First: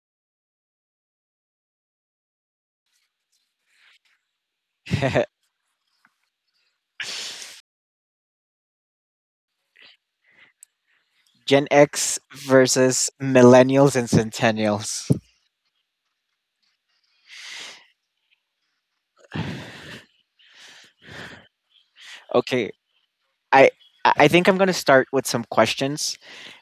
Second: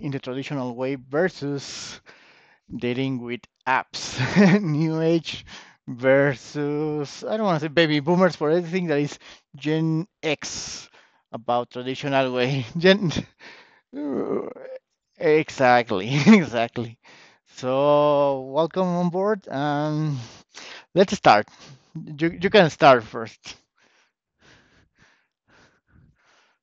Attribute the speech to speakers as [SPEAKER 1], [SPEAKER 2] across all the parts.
[SPEAKER 1] in the traditional way versus dating with apps, new age versus I don't want to say baby boomers for everything that is Gen X
[SPEAKER 2] Gen
[SPEAKER 1] about
[SPEAKER 2] X
[SPEAKER 1] traditional way.
[SPEAKER 2] versus
[SPEAKER 1] Gen
[SPEAKER 2] millennials and centennials.
[SPEAKER 1] Exactly, exactly. So welcome on board. Let's start. You can
[SPEAKER 2] Okay,
[SPEAKER 1] start first.
[SPEAKER 2] I I think I'm gonna start with some questions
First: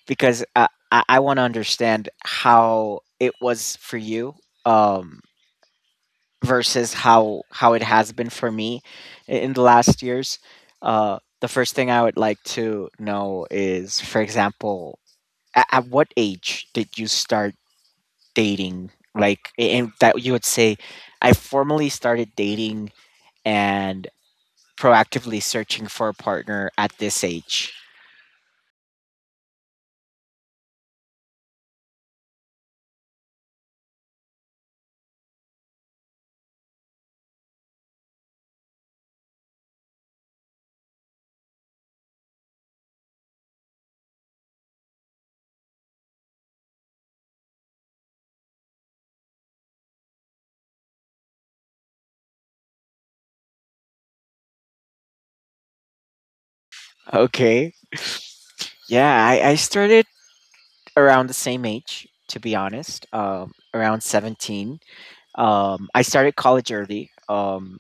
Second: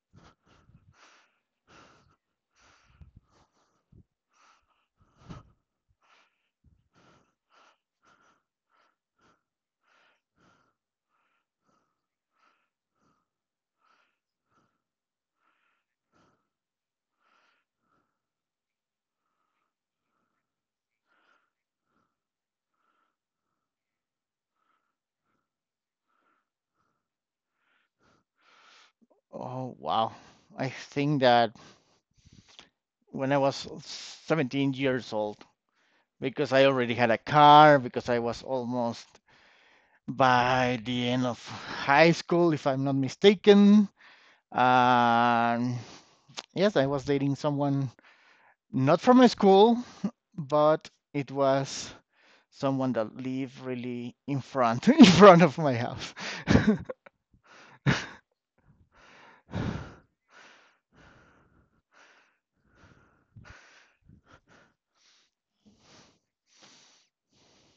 [SPEAKER 2] because I want to understand how it was for you um, versus how it has been for me in the last years. The first thing I would like to know is, for example, at what age did you start dating? Like, and that you would say, I formally started dating and proactively searching for a partner at this age.
[SPEAKER 1] Oh wow. I think that when I was 17 years old, because I already had a car, because I was almost by the end of high school, if I'm not mistaken. Um, yes, I was dating someone not from my school, but it was someone that lived really in front in front of my house.
[SPEAKER 2] Okay. Yeah, I started around the same age, to be honest, around 17. I started college early. Um,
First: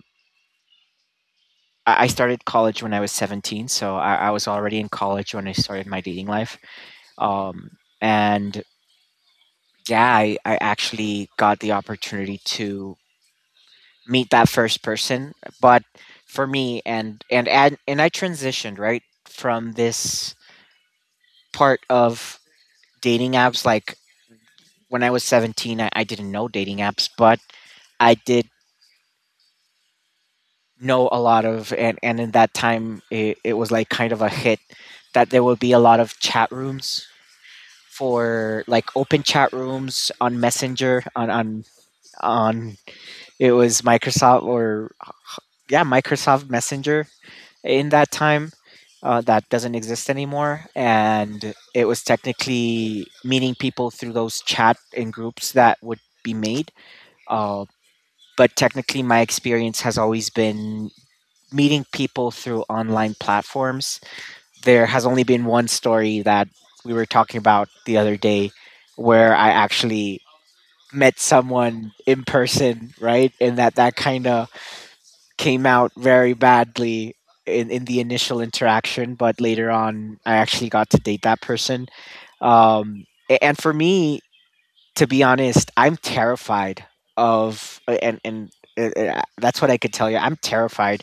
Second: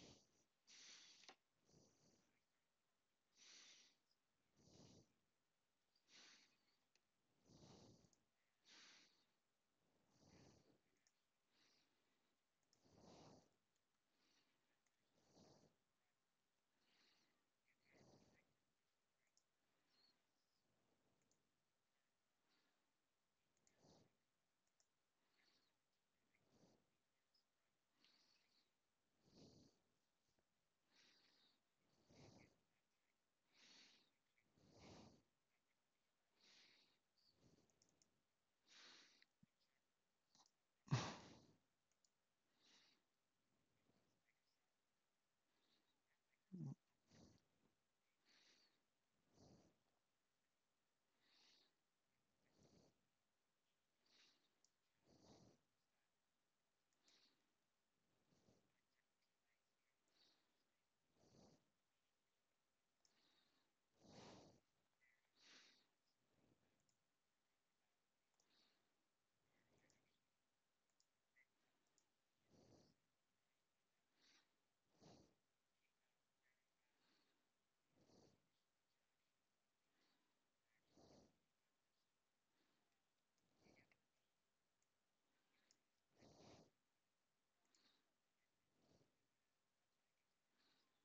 [SPEAKER 2] I I started college when I was 17, so I was already in college when I started my dating life. Um, and yeah, I actually got the opportunity to meet that first person. But for me, and I transitioned right from this part of dating apps. Like when I was 17, I didn't know dating apps, but I did know a lot of, and in that time, it was like kind of a hit that there would be a lot of chat rooms for like open chat rooms on Messenger, on, it was Microsoft or, yeah, Microsoft Messenger in that time, that doesn't exist anymore. And it was technically meeting people through those chat and groups that would be made. Uh, but technically, my experience has always been meeting people through online platforms. There has only been one story that we were talking about the other day where I actually met someone in person, right? And that kind of came out very badly in the initial interaction, but later on, I actually got to date that person. And for me, to be honest, I'm terrified of, and that's what I could tell you. I'm terrified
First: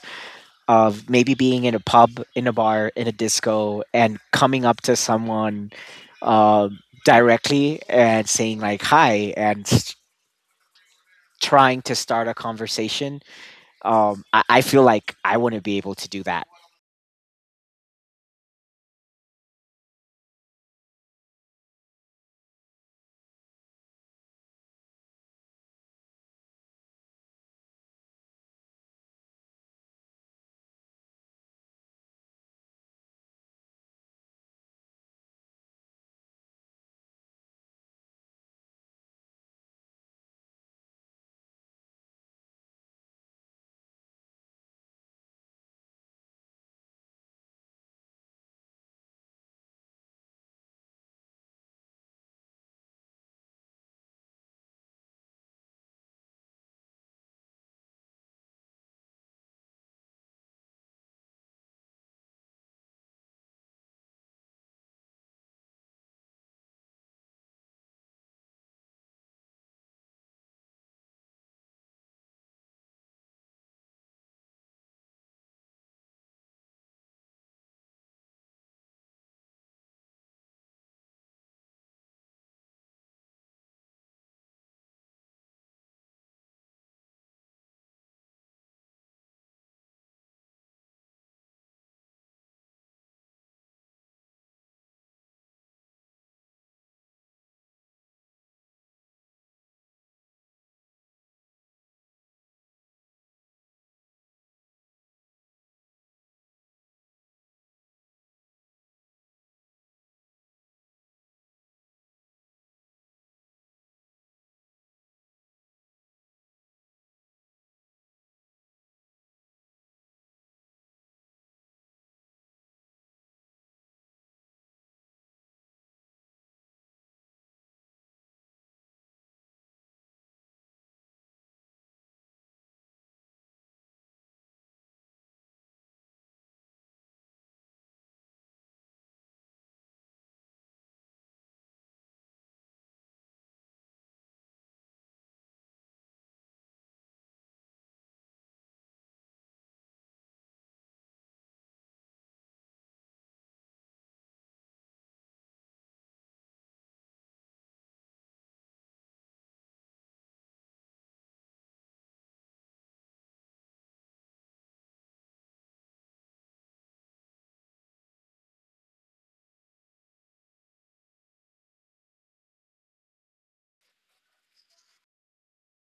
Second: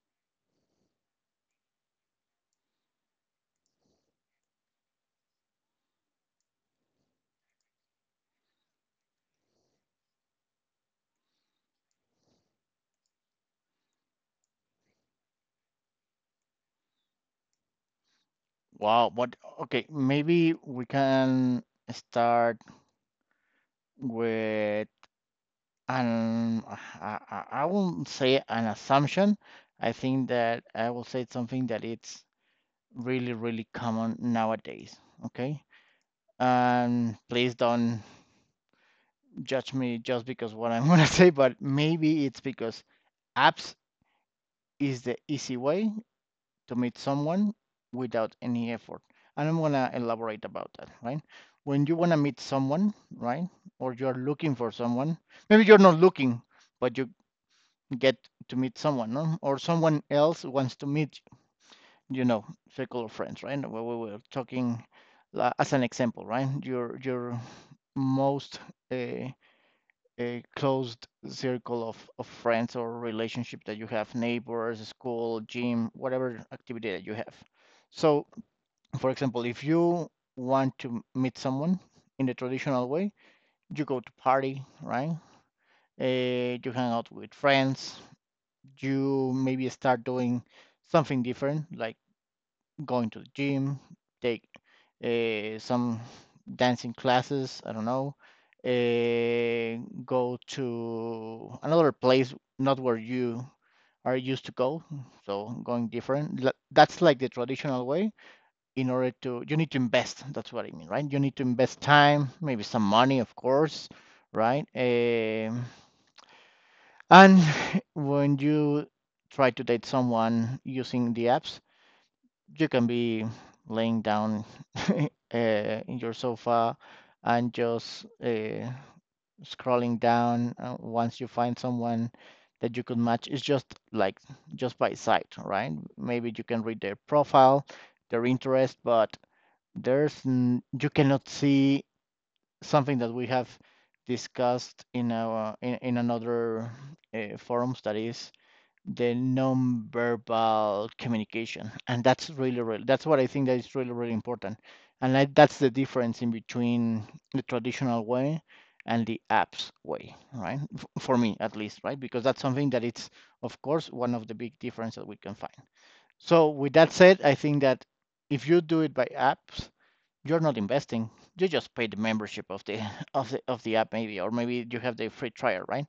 [SPEAKER 2] of maybe being in a pub, in a bar, in a disco, and coming up to someone uh, directly and saying, like, hi, trying to start a conversation. I feel like I wouldn't be able to do that.
[SPEAKER 1] Wow, but okay, maybe we can start with an, I won't say an assumption. I think that I will say something that it's really, really common nowadays. Okay. And please don't judge me just because what I'm gonna say, but maybe it's because apps is the easy way to meet someone without any effort. And I'm gonna elaborate about that, right? When you wanna meet someone, right? Or you're looking for someone, maybe you're not looking, but you get to meet someone, no? Or someone else wants to meet, you know, circle of friends, right? We were talking as an example, right? Your most uh, a closed circle of friends or relationship that you have, neighbors, school, gym, whatever activity that you have. So for example, if you want to meet someone in the traditional way, you go to party, right? You hang out with friends. You maybe start doing something different, like going to the gym, take some dancing classes. I don't know. Go to another place, not where you are used to go. So going different. That's like the traditional way, in order to, you need to invest. That's what I mean, right? You need to invest time, maybe some money, of course, right? And when you try to date someone using the apps, you can be laying down, uh, in your sofa, and just scrolling down. Uh, once you find someone that you could match, it's just like, just by sight, right? Maybe you can read their profile, their interest, but there's you cannot see something that we have discussed in in another forums, that is the non-verbal communication. And that's really really, that's what I think that is really really important. And that's the difference in between the traditional way and the apps way, right? For me at least, right? Because that's something that it's, of course, one of the big differences that we can find. So with that said, I think that if you do it by apps, you're not investing. You just pay the membership of the of the app, maybe, or maybe you have the free trial, right?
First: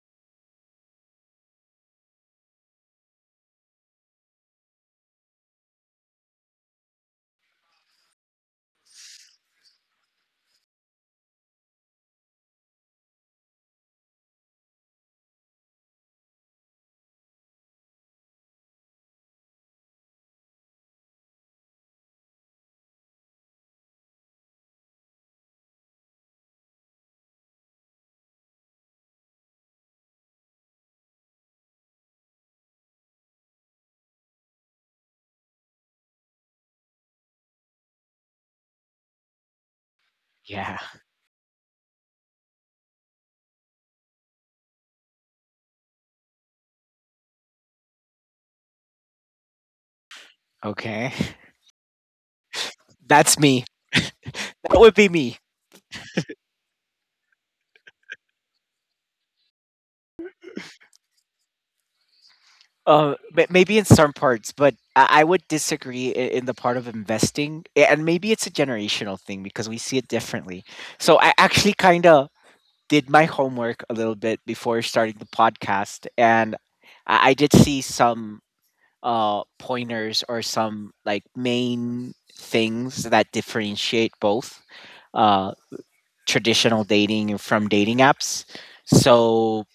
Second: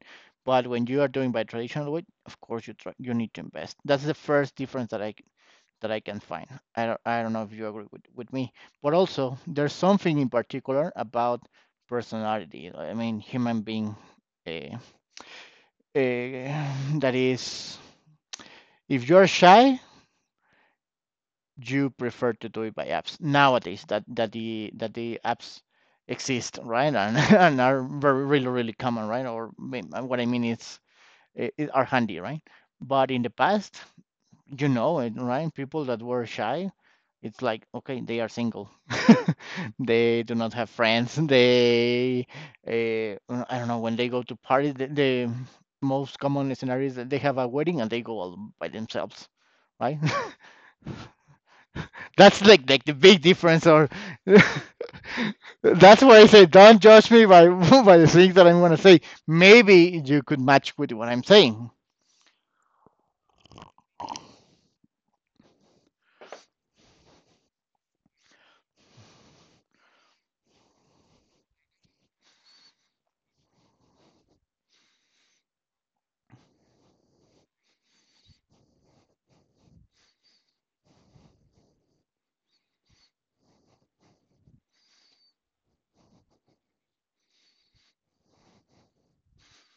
[SPEAKER 1] But when you are doing by traditional way, of course you try, you need to invest. That's the first difference that I can find. I don't know if you agree with me, but also there's something in particular about personality. I mean, human being, uh, uh, that is, if you're shy, you prefer to do it by apps nowadays, that the apps exist, right? And, and are very really really common, right? Or what I mean is are handy, right? But in the past, you know it, right? People that were shy, it's like, okay, they are single, they do not have
[SPEAKER 2] Yeah.
[SPEAKER 1] friends, they I don't know, when they go to parties, the most common scenario is that they have a wedding and they go all by themselves, right?
[SPEAKER 2] Okay.
[SPEAKER 1] That's like the big
[SPEAKER 2] That's me.
[SPEAKER 1] difference. Or
[SPEAKER 2] That would be me.
[SPEAKER 1] that's why I say don't judge me by by the things that I'm gonna say. Maybe you could match with what I'm saying.
[SPEAKER 2] Maybe in some parts, but I would disagree in the part of investing, and maybe it's a generational thing because we see it differently. So I actually kind of did my homework a little bit before starting the podcast, and I did see some pointers or some like main things that differentiate both uh traditional dating and from dating apps. So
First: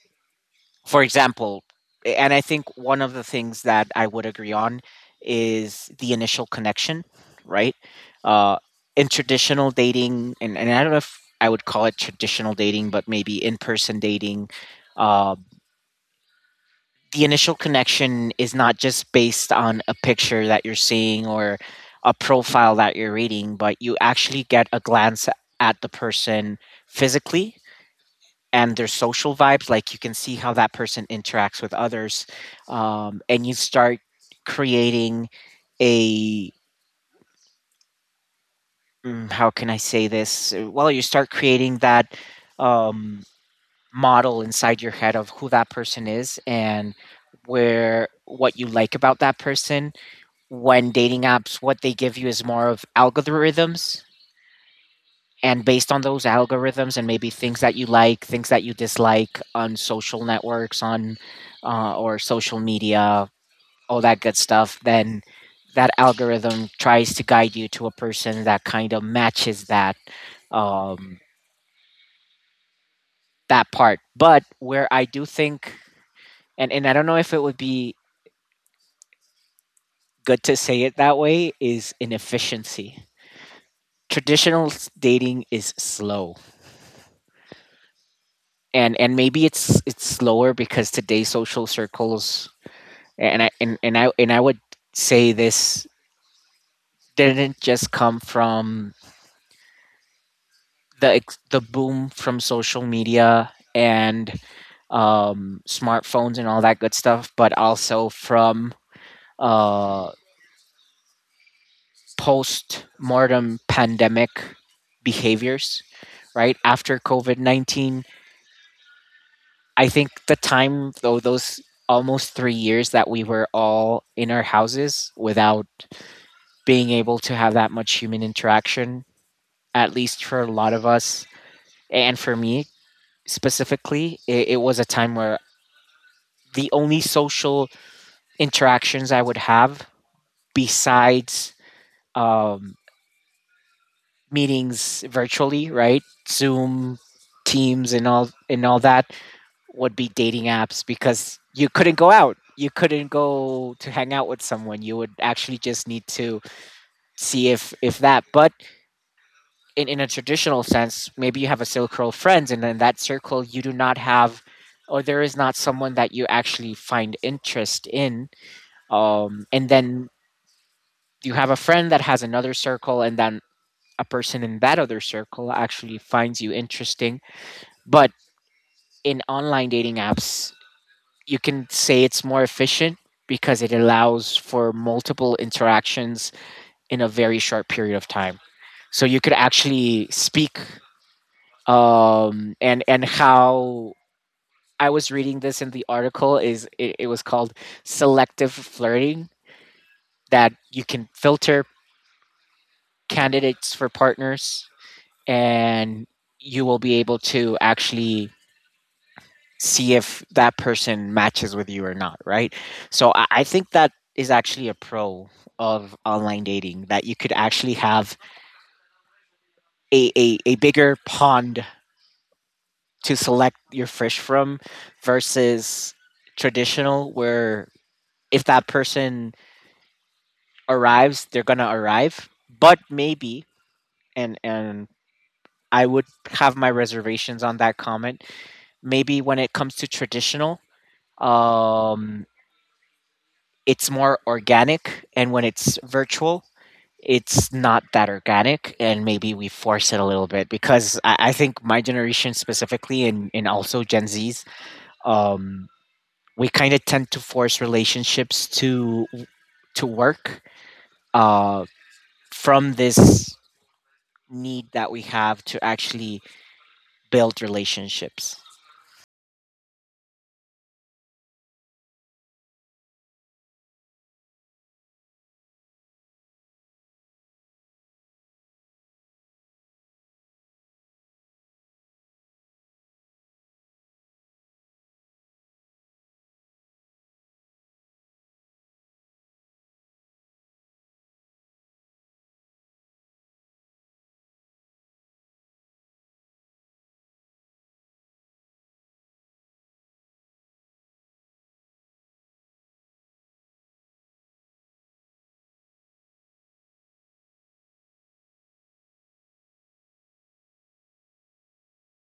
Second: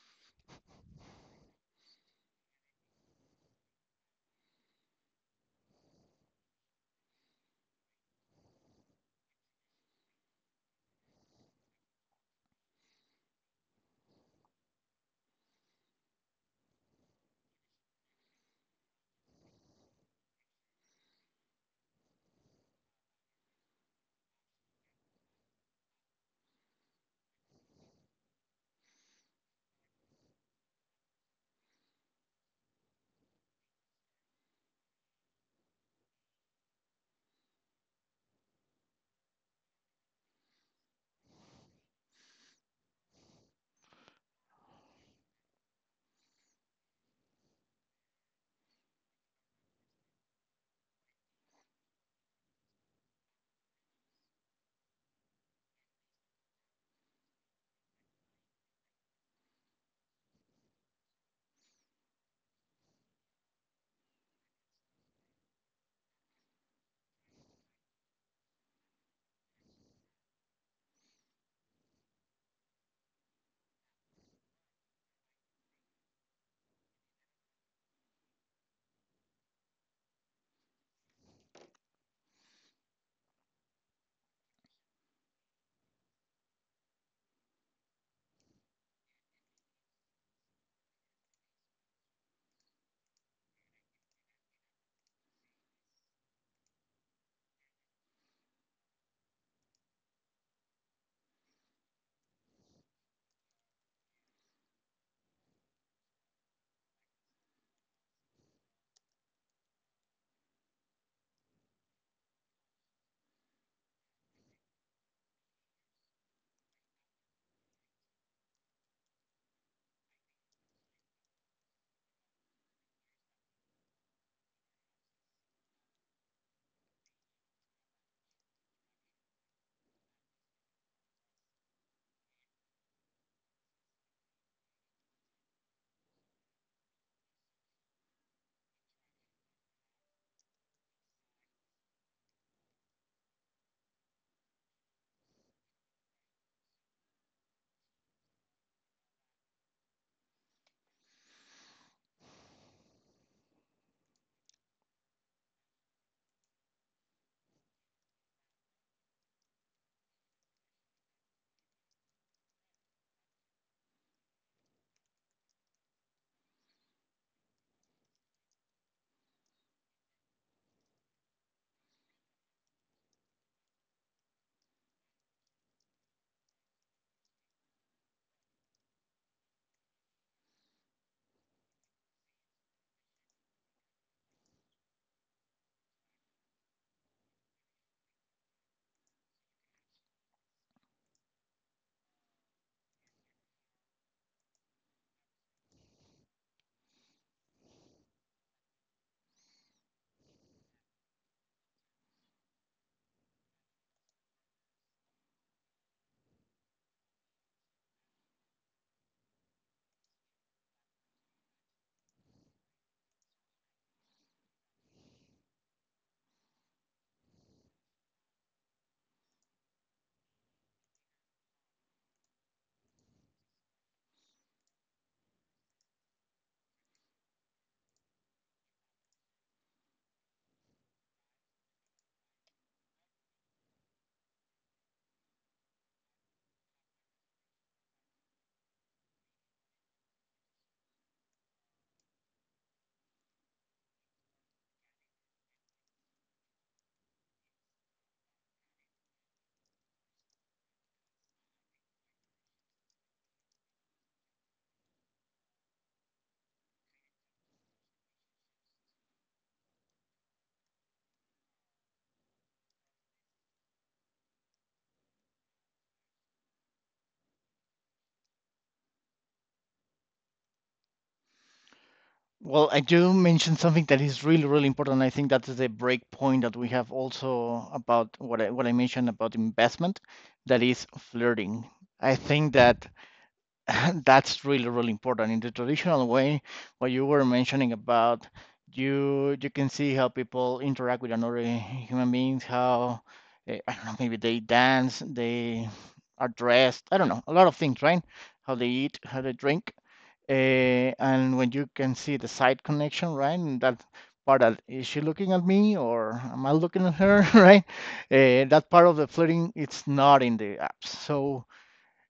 [SPEAKER 2] for example, and I think one of the things that I would agree on is the initial connection, right? Uh, in traditional dating, and I don't know if I would call it traditional dating, but maybe in person dating, uh, the initial connection is not just based on a picture that you're seeing or a profile that you're reading, but you actually get a glance at the person physically and their social vibes, like you can see how that person interacts with others, and you start creating a how can I say this? Well, you start creating that um, model inside your head of who that person is and where what you like about that person. When dating apps, what they give you is more of algorithms, and based on those algorithms and maybe things that you like, things that you dislike on social networks, on or social media, all that good stuff, then that algorithm tries to guide you to a person that kind of matches that um, that part. But where I do think, and I don't know if it would be good to say it that way, is inefficiency. Traditional dating is slow, and maybe it's slower because today's social circles, and I would say this didn't just come from the boom from social media and smartphones and all that good stuff, but also from uh, post mortem pandemic behaviors. Right after COVID 19, I think the time though those almost three years that we were all in our houses without being able to have that much human interaction, at least for a lot of us, and for me specifically, it was a time where the only social interactions I would have besides um, meetings virtually, right, Zoom, teams, and all that, would be dating apps, because you couldn't go out, you couldn't go to hang out with someone, you would actually just need to see if that. But in a traditional sense, maybe you have a circle of friends, and in that circle, you do not have, or there is not someone that you actually find interest in. And then you have a friend that has another circle, and then a person in that other circle actually finds you interesting. But in online dating apps, you can say it's more efficient because it allows for multiple interactions in a very short period of time. So you could actually speak, and how I was reading this in the article is it, it was called selective flirting, that you can filter candidates for partners, and you will be able to actually see if that person matches with you or not, right? So I think that is actually a pro of online dating, that you could actually have a bigger pond to select your fish from, versus traditional where if that person arrives, they're gonna arrive. But maybe, and I would have my reservations on that comment. Maybe when it comes to traditional, um, it's more organic, and when it's virtual, it's not that organic, and maybe we force it a little bit because I think my generation specifically, and also Gen Zs, um, we kind of tend to force relationships to work uh, from this need that we have to actually build relationships.
[SPEAKER 1] Well, I do mention something that is really really important. I think that is a break point that we have also about what what I mentioned about investment, that is flirting. I think that that's really, really important. In the traditional way, what you were mentioning about, you can see how people interact with another human beings, how, I don't know, maybe they dance, they are dressed, I don't know, a lot of things, right? How they eat, how they drink, and when you can see the side connection, right? And that part that is, she looking at me or am I looking at her, right? That part of the flirting, it's not in the apps. So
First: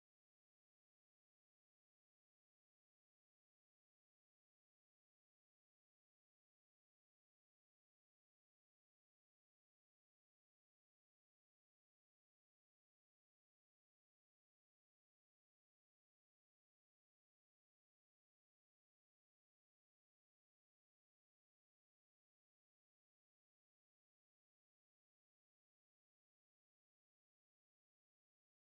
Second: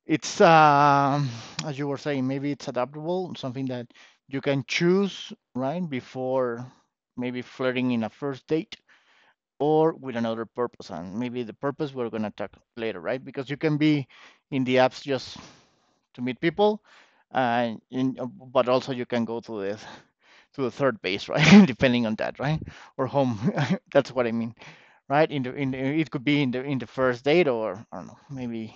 [SPEAKER 1] it's as you were saying, maybe it's adaptable, something that you can choose, right? Before, maybe flirting in a first date or with another purpose, and maybe the purpose we're going to talk later, right? Because you can be in the apps just to meet people, and but also you can go to the, to the third base, right? Depending on that, right? Or home. That's what I mean, right? In the in the, it could be in the first date, or I don't know, maybe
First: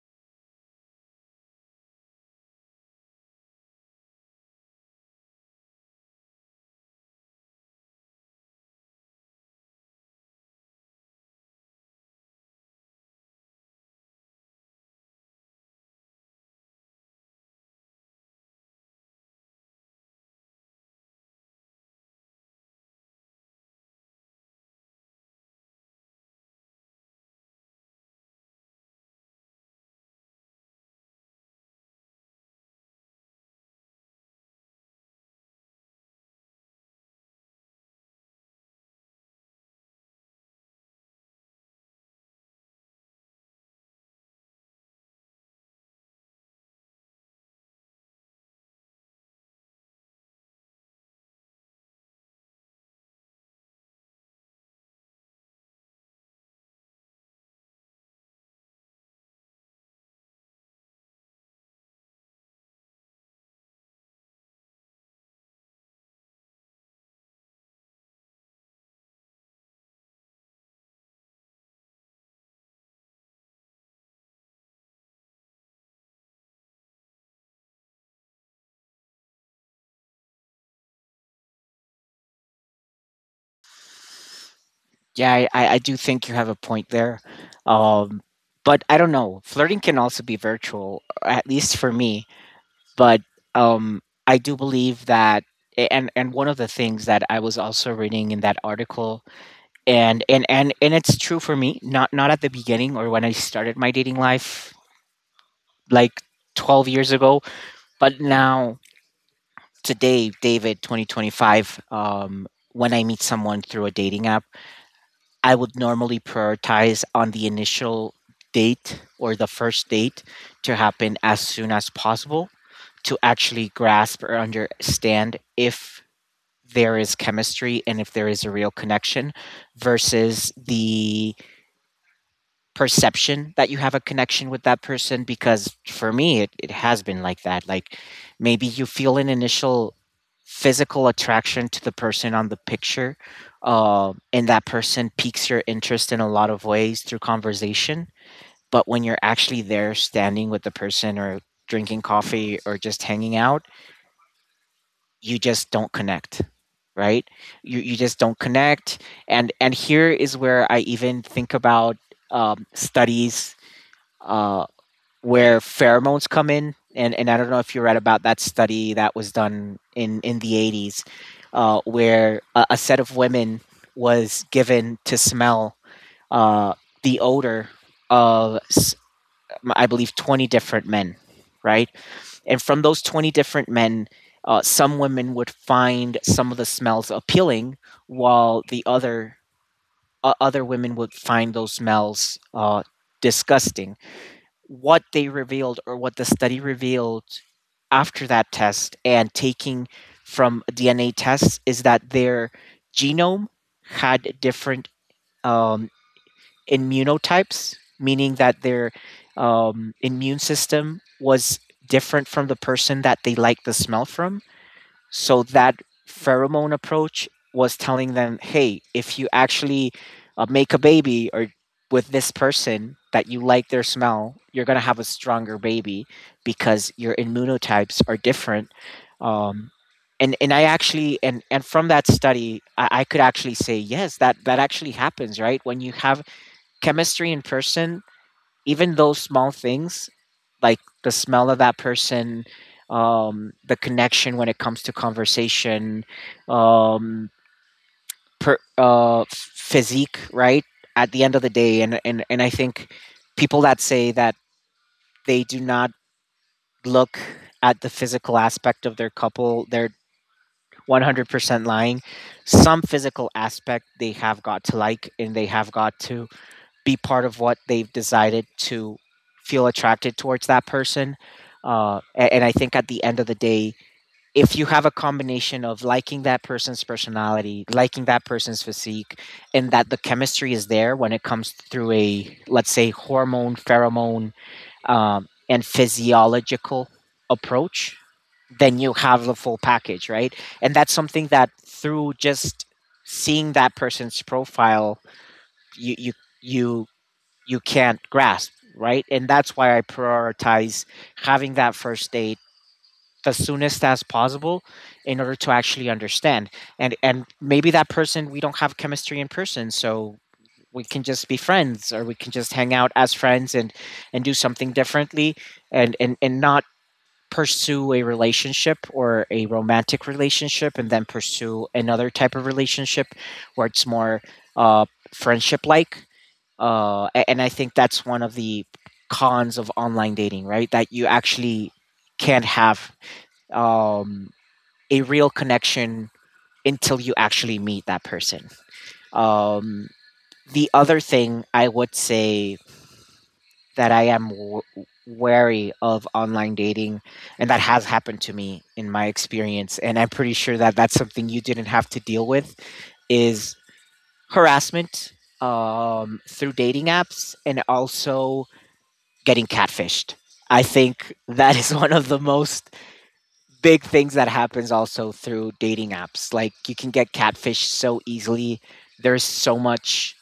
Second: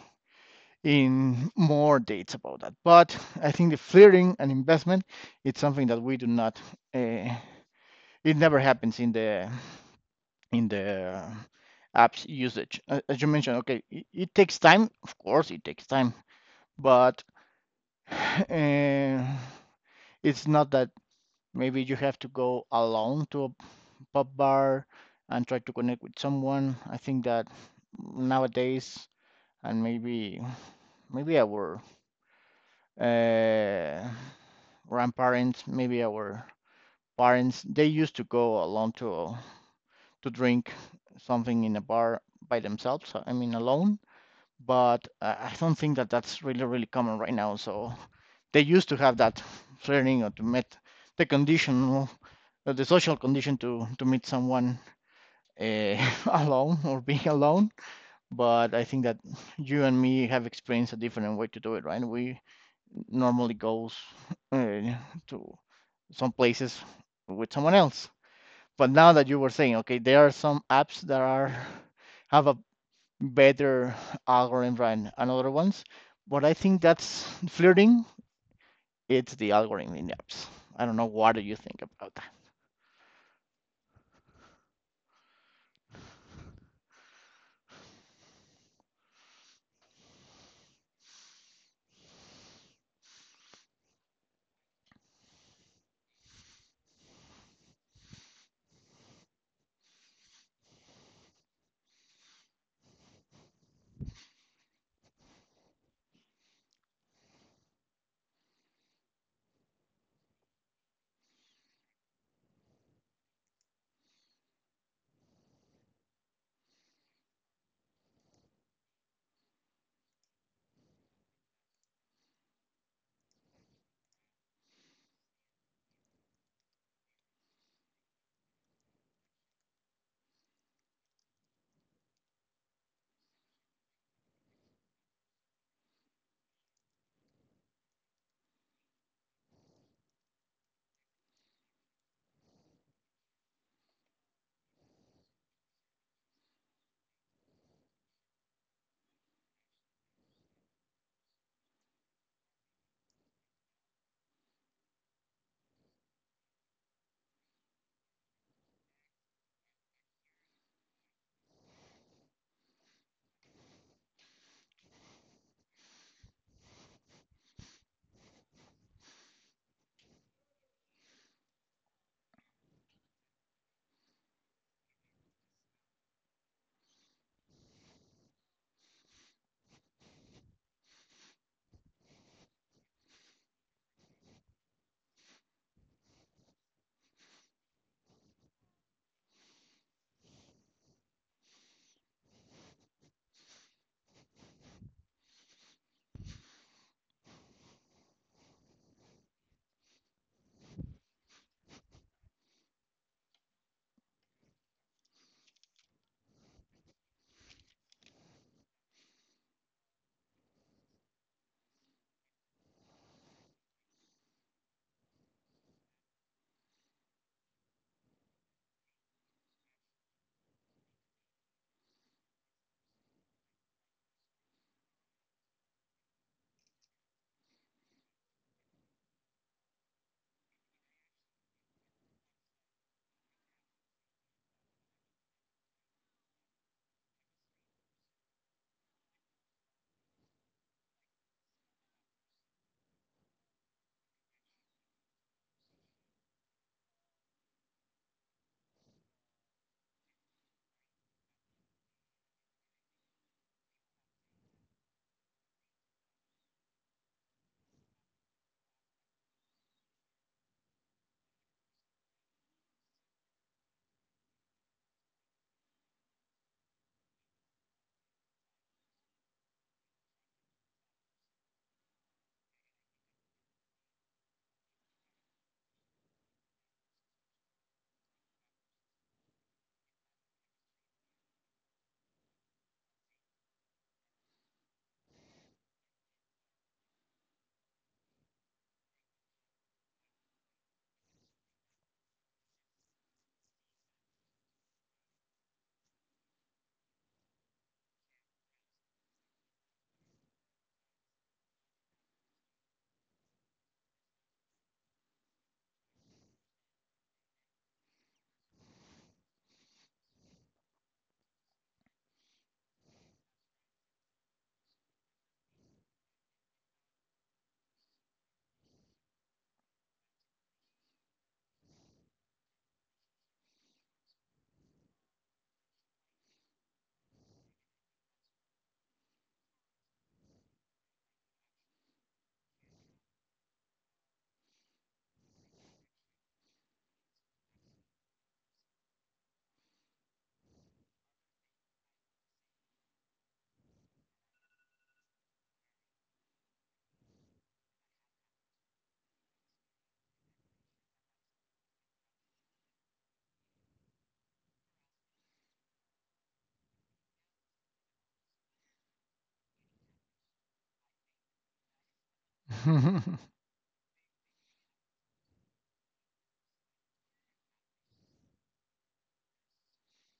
[SPEAKER 1] in more dates about that. But I think the flirting and investment, it's something that we do not. Uh, it never happens in the apps usage. As you mentioned, okay, it takes time. Of course, it takes time, but uh, it's not that maybe you have to go alone to a pub, bar, and try to connect with someone. I think that nowadays, and maybe our uh, grandparents, maybe our parents, they used to go alone to drink something in a bar by themselves. I mean, alone. But I don't think that that's really, really common right now. So they used to have that flirting, or to meet the condition, the social condition to meet someone uh, alone or being alone. But I think that you and me have experienced a different way to do it, right? We normally goes uh, to some places with someone else. But now that you were saying, okay, there are some apps that are have a better algorithm than another ones. But I think that's flirting. It's the algorithm in the apps. I don't know what do you think about
[SPEAKER 2] Yeah, I do think you have a point there. Um, but I don't know. Flirting can also be virtual, at least for me. But um, I do believe that, and one of the things that I was also reading in that article, and it's true for me. Not not at the beginning or when I started my dating life, like 12 years ago, but now today, David, 2025, when I meet someone through a dating app, I would normally prioritize on the initial date or the first date to happen as soon as possible to actually grasp or understand if there is chemistry and if there is a real connection, versus the perception that you have a connection with that person. Because for me it, it has been like that, like maybe you feel an initial physical attraction to the person on the picture, and that person piques your interest in a lot of ways through conversation, but when you're actually there standing with the person or drinking coffee or just hanging out, you just don't connect, right? You just don't connect. And Here is where I even think about studies uh, where pheromones come in, and I don't know if you read about that study that was done in the 80s, where a set of women was given to smell uh, the odor of I believe 20 different men, right? And from those 20 different men, some women would find some of the smells appealing, while the other, other women would find those smells disgusting. What they revealed, or what the study revealed after that test and taking from DNA tests, is that their genome had different um, immunotypes, meaning that their immune system was different from the person that they liked the smell from. So that pheromone approach was telling them, hey, if you actually make a baby or with this person that you like their smell, you're going to have a stronger baby because your immunotypes are different. Um, and I actually, and from that study I could actually say yes, that that actually happens, right? When you have chemistry in person, even those small things like the smell of that person, the connection when it comes to conversation, um physique, right? At the end of the day, and I think people that say that they do not look at the physical aspect of their couple, they're 100% lying. Some physical aspect they have got to like, and they have got to be part of what they've decided to feel attracted towards that person. And I think at the end of the day, if you have a combination of liking that person's personality, liking that person's physique, and that the chemistry is there when it comes through a, let's say, hormone, pheromone, and physiological approach, then you have the full package, right? And that's something that through just seeing that person's profile, you, you, you you can't grasp, right? And that's why I prioritize having that first date the soonest as possible in order to actually understand. And maybe that person we don't have chemistry in person, so we can just be friends or we can just hang out as friends and do something differently and not pursue a relationship or a romantic relationship and then pursue another type of relationship where it's more uh, friendship like. And I think that's one of the cons of online dating, right? That you actually can't have um, a real connection until you actually meet that person. Um, the other thing I would say that wary of online dating, and that has happened to me in my experience, and I'm pretty sure that that's something you didn't have to deal with, is harassment through dating apps and also getting catfished. I think that is one of the most
[SPEAKER 1] that.
[SPEAKER 2] big things that happens also through dating apps. Like you can get catfished so easily. There's so much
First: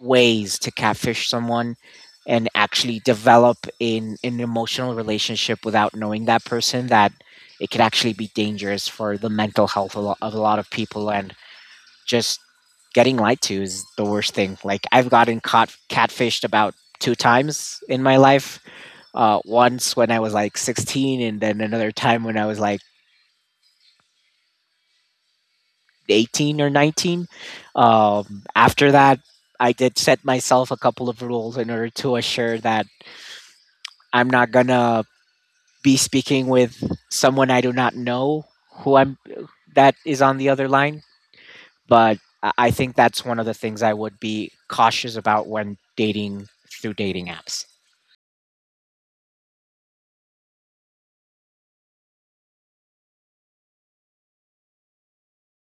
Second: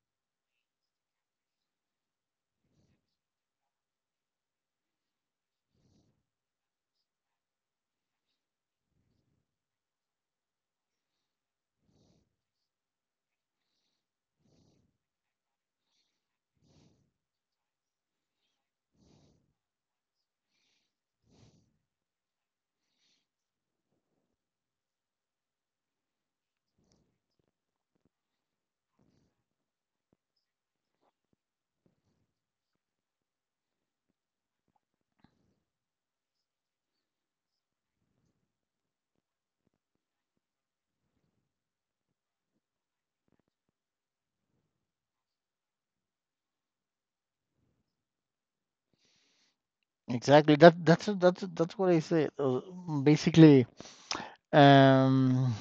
[SPEAKER 2] ways to catfish someone and actually develop in an emotional relationship without knowing that person that it could actually be dangerous for the mental health of a lot of people, and just getting lied to is the worst thing. Like, I've gotten caught catfished about two times in my life. Once when I was like 16, and then another time when I was like 18 or 19. After that, I did set myself a couple of rules in order to assure that I'm not gonna be speaking with someone I do not know, who I'm, that is on the other line. But I think that's one of the things I would be cautious about when dating through dating apps.
[SPEAKER 1] Exactly. That's that's what I say. Basically, um,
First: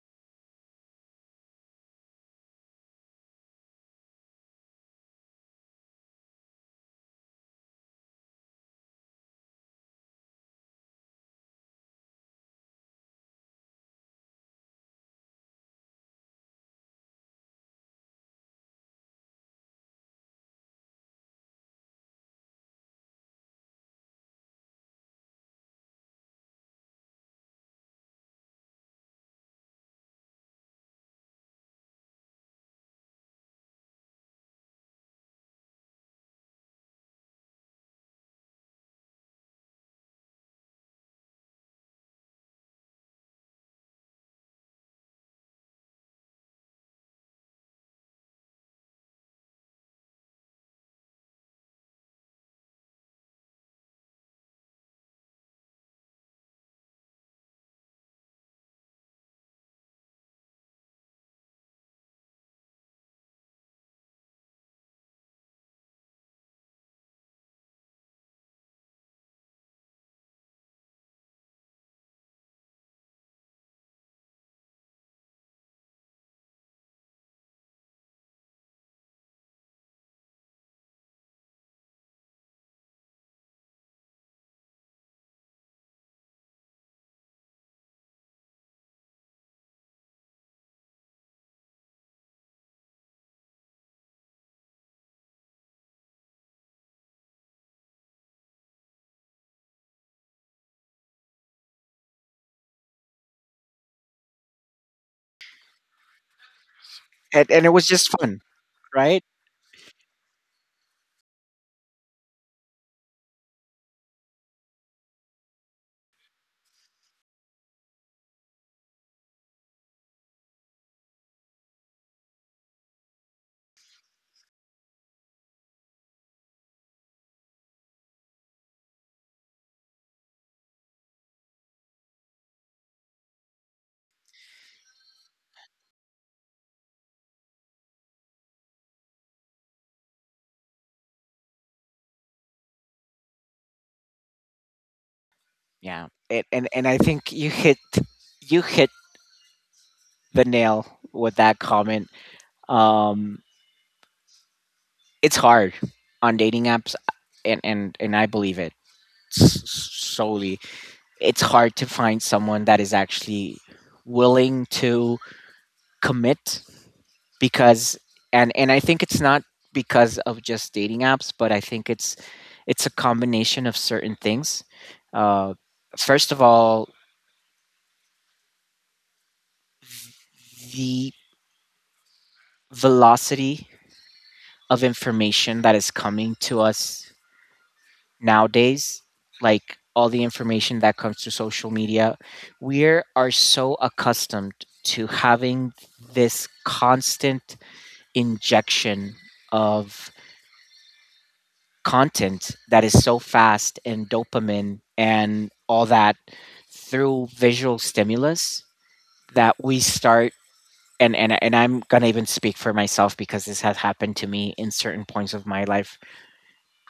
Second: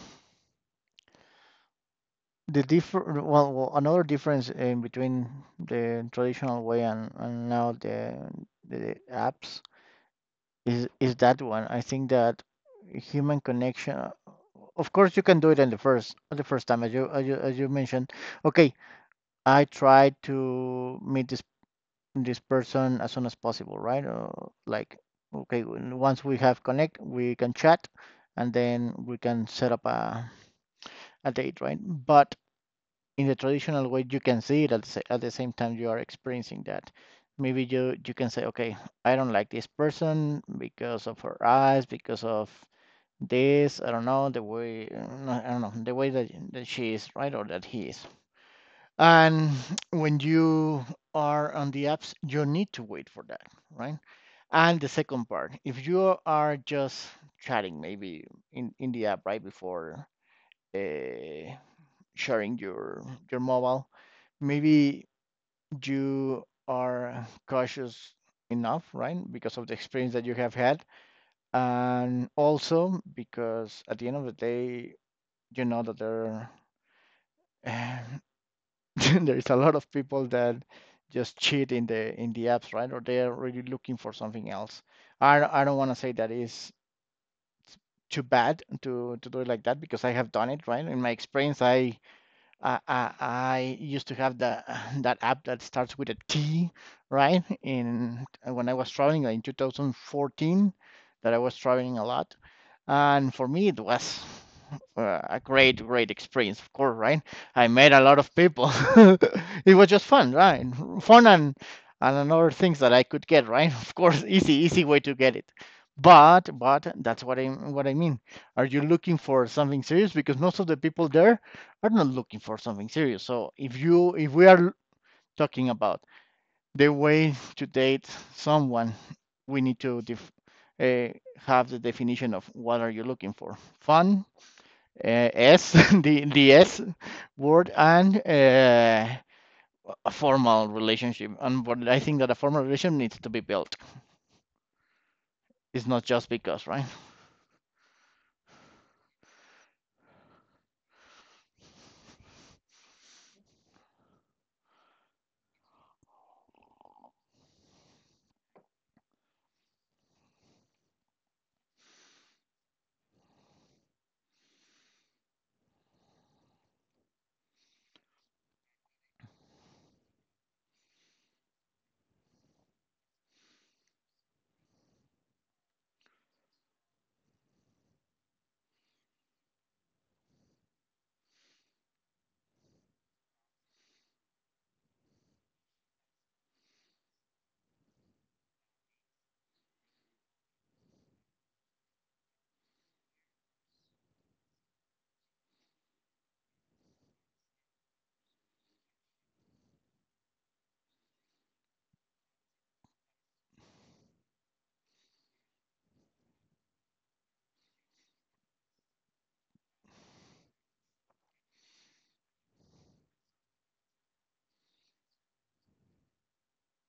[SPEAKER 1] the different, well, well, another difference in between the traditional way and now the apps is that one. I think that human connection. Of course, you can do it in the first, on the first time, as as you mentioned. Okay, I tried to meet this person as soon as possible, right? Or like, okay, when- once we have connect, we can chat, and then we can set up a date, right? But in the traditional way, you can see it at at the same time you are experiencing that. Maybe you can say, okay, I don't like this person because of her eyes, because of this, I don't know the way, I don't know the way that, that she is, right, or that he is. And when you are on the apps, you need to wait for that, right? And the second part, if you are just chatting, maybe in the app, right? Before uh, sharing your mobile, maybe you are cautious enough, right? Because of the experience that you have had, and also because at the end of the day, you know that there there is a lot of people that just cheat in the apps, right? Or they're really looking for something else. I don't want to say that is too bad to do it like that, because I have done it, right? In my experience, I used to have the that app that starts with a T, right? In when I was traveling like, in 2014, that I was traveling a lot, and for me it was a great, great experience. Of course, right?
[SPEAKER 2] And
[SPEAKER 1] I
[SPEAKER 2] it was
[SPEAKER 1] met a
[SPEAKER 2] just
[SPEAKER 1] lot of
[SPEAKER 2] fun,
[SPEAKER 1] people.
[SPEAKER 2] right?
[SPEAKER 1] It was just fun, right? Fun and another things that I could get, right? Of course, easy, easy way to get it. But that's what I mean. Are you looking for something serious? Because most of the people there, we're not looking for something serious. So if you, if we are talking about the way to date someone, we need to uh, have the definition of what are you looking for? Fun, S, the S word, and a formal relationship. And but I think that a formal relationship needs to be built. It's not
[SPEAKER 2] Yeah.
[SPEAKER 1] just
[SPEAKER 2] It,
[SPEAKER 1] because,
[SPEAKER 2] and
[SPEAKER 1] right?
[SPEAKER 2] and I think you hit the nail with that comment. Um, it's hard on dating apps, and and I believe it solely. It's hard to find someone that is actually willing to commit, because and I think it's not because of just dating apps, but I think it's a combination of certain things. Uh, First of all, the velocity of information that is coming to us nowadays, like all the information that comes to social media, we are so accustomed to having this constant injection of content that is so fast and dopamine and all that through visual stimulus, that we start and, and I'm gonna even speak for myself because this has happened to me in certain points of my life.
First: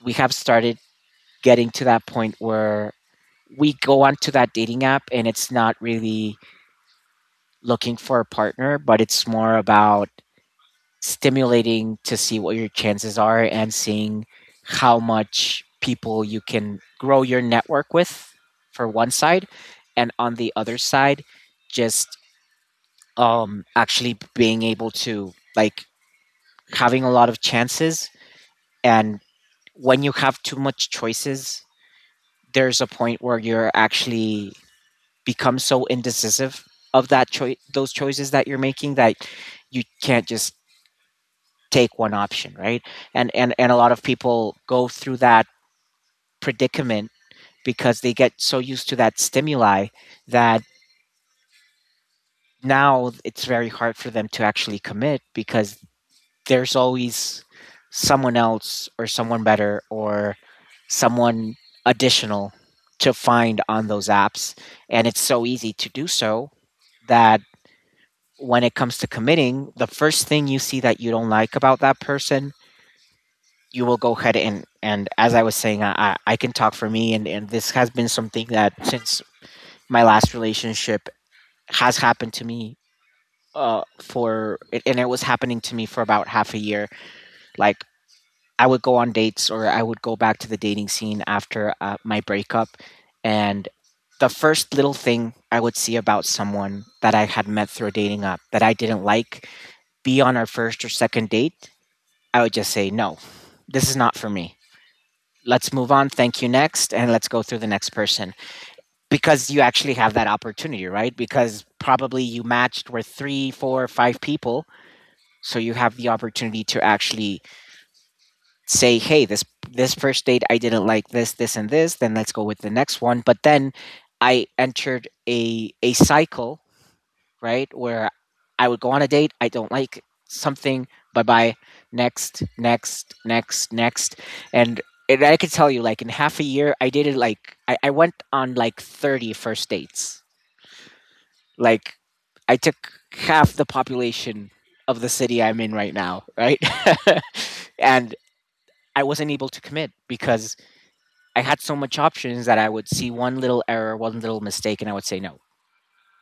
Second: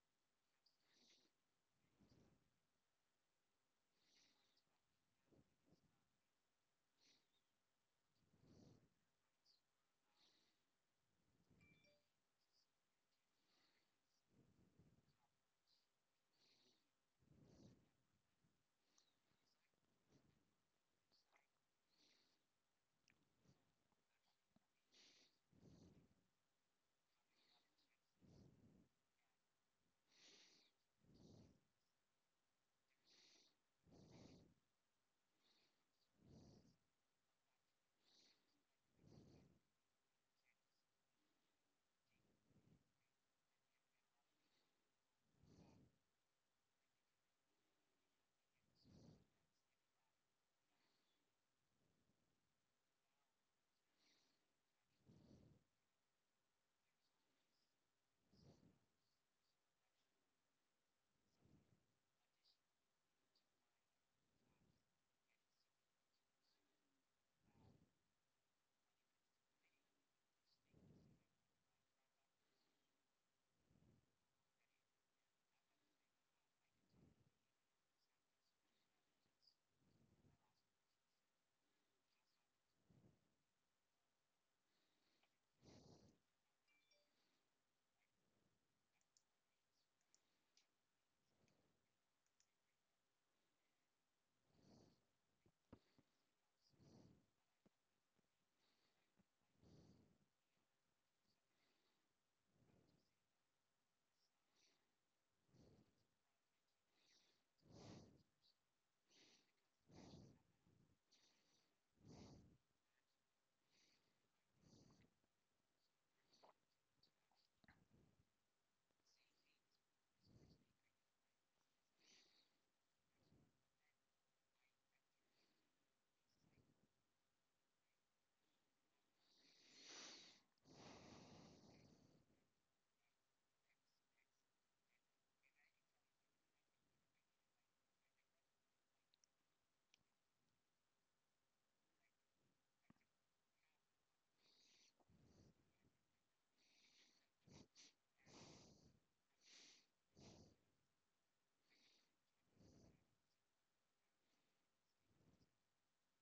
[SPEAKER 2] We have started getting to that point where we go onto that dating app and it's not really looking for a partner, but it's more about stimulating to see what your chances are, and seeing how much people you can grow your network with for one side, and on the other side just actually being able to like having a lot of chances. And when you have too much choices, there's a point where you're actually become so indecisive of that choice, those choices that you're making, that you can't just take one option, right? And a lot of people go through that predicament because they get so used to that stimuli, that now it's very hard for them to actually commit, because there's always someone else or someone better or someone additional to find on those apps, and it's so easy to do so, that when it comes to committing, the first thing you see that you don't like about that person, you will go ahead and as I was saying, I can talk for me, and this has been something that since my last relationship has happened to me for, and it was happening to me for about half a year. Like, I would go on dates, or I would go back to the dating scene after my breakup, and the first little thing I would see about someone that I had met through a dating app that I didn't like, be on our first or second date, I would just say, no, this is not for me. Let's move on. Thank you. Next. And let's go through the next person, because you actually have that opportunity, right? Because probably you matched with three, four, five people. So you have the opportunity to actually say, hey, this first date I didn't like this, and this, then let's go with the next one. But then I entered a cycle, right? Where I would go on a date, I don't like something, bye bye, next, next, next, next. And, and I could tell you, like, in half a year, I dated like, I went on like 30 first dates. Like, I took half the population of the city I'm in right now, right? And I wasn't able to commit because I had so much options that I would see one little error, one little mistake, and I would say, no,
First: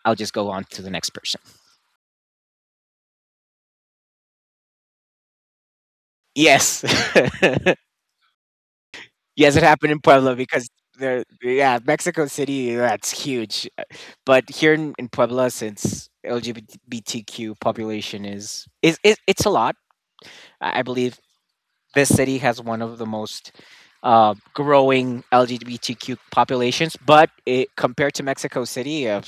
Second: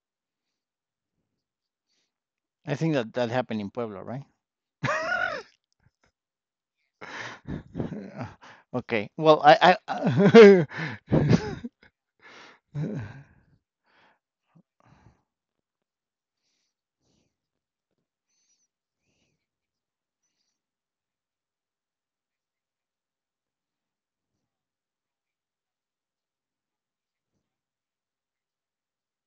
[SPEAKER 2] I'll just go on to the next person.
[SPEAKER 1] I think that that happened in Puebla, right?
[SPEAKER 2] Yes.
[SPEAKER 1] Okay. Well,
[SPEAKER 2] Yes, it
[SPEAKER 1] I
[SPEAKER 2] happened in Puebla
[SPEAKER 1] I
[SPEAKER 2] because there, yeah, Mexico City, that's huge. But here in Puebla, since LGBTQ population is it's a lot. I believe this city has one of the most growing LGBTQ populations, but it, compared to Mexico City,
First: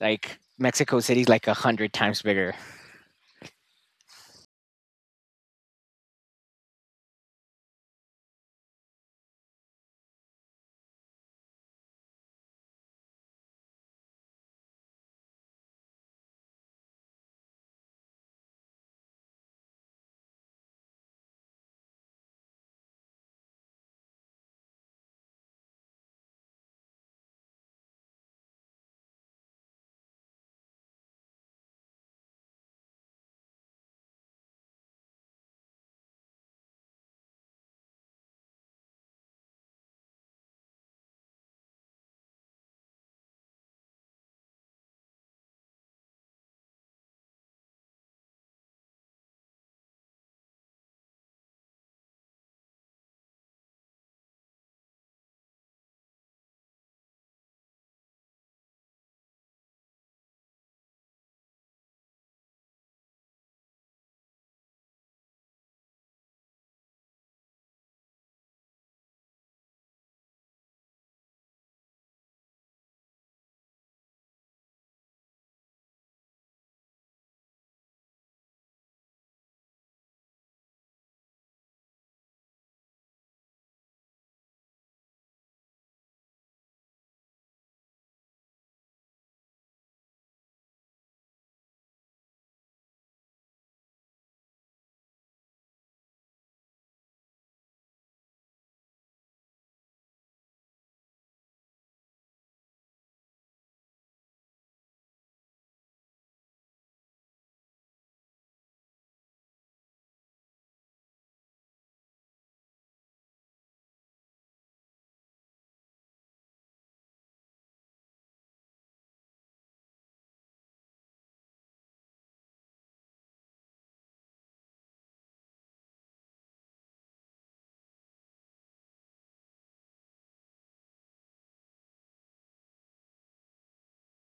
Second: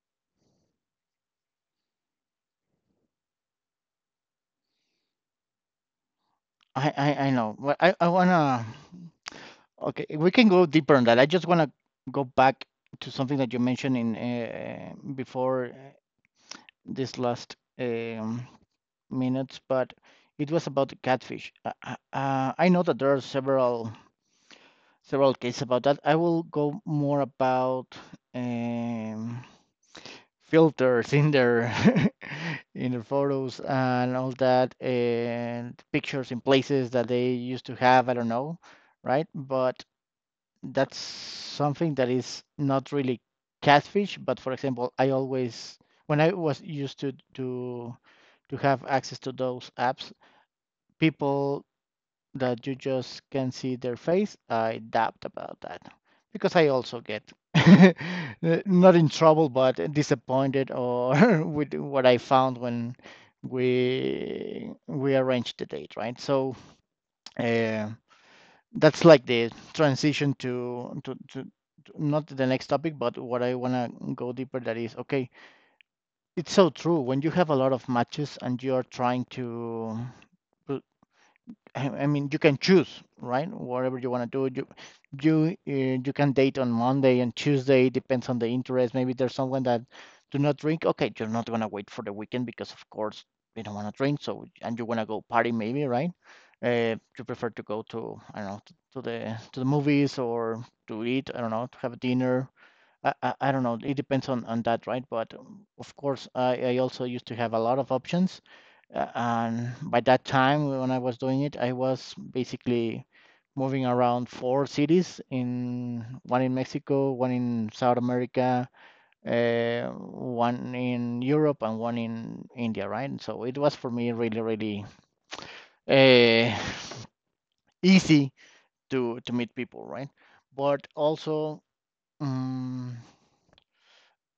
[SPEAKER 2] like Mexico City is like a hundred times bigger.
[SPEAKER 1] I know. Well, I wanna. Okay, we can go deeper on that. I just wanna go back to something that you mentioned in before this last minutes, but it was about the catfish. I know that there are several cases about that. I will go more about. Um, filters in their in their photos and all that and pictures in places that they used to have, I don't know, right? But that's something that is not really catfish, but for example, I always, when I was used to have access to those apps, people that you just can see their face, I doubt about that because I also get not in trouble but disappointed, or with what I found when we arranged the date, right? So uh, that's like the transition not the next topic, but what I want to go deeper, that is okay. It's so true when you have a lot of matches and you are trying to, I mean, you can choose, right? Whatever you want to do, you you can date on Monday and Tuesday, depends on the interest. Maybe there's someone that do not drink. Okay, you're not gonna wait for the weekend because of course you don't want to drink. So and you want to go party maybe, right? You prefer to go to, I don't know, to the movies or to eat. I don't know, to have a dinner. I don't know. It depends on that, right? But of course, I also used to have a lot of options, and by that time, when I was doing it, I was basically moving around four cities, in one in Mexico, one in South America, one in Europe, and one in India, right? And so it was for me really, really uh, easy to meet people, right? But also, um,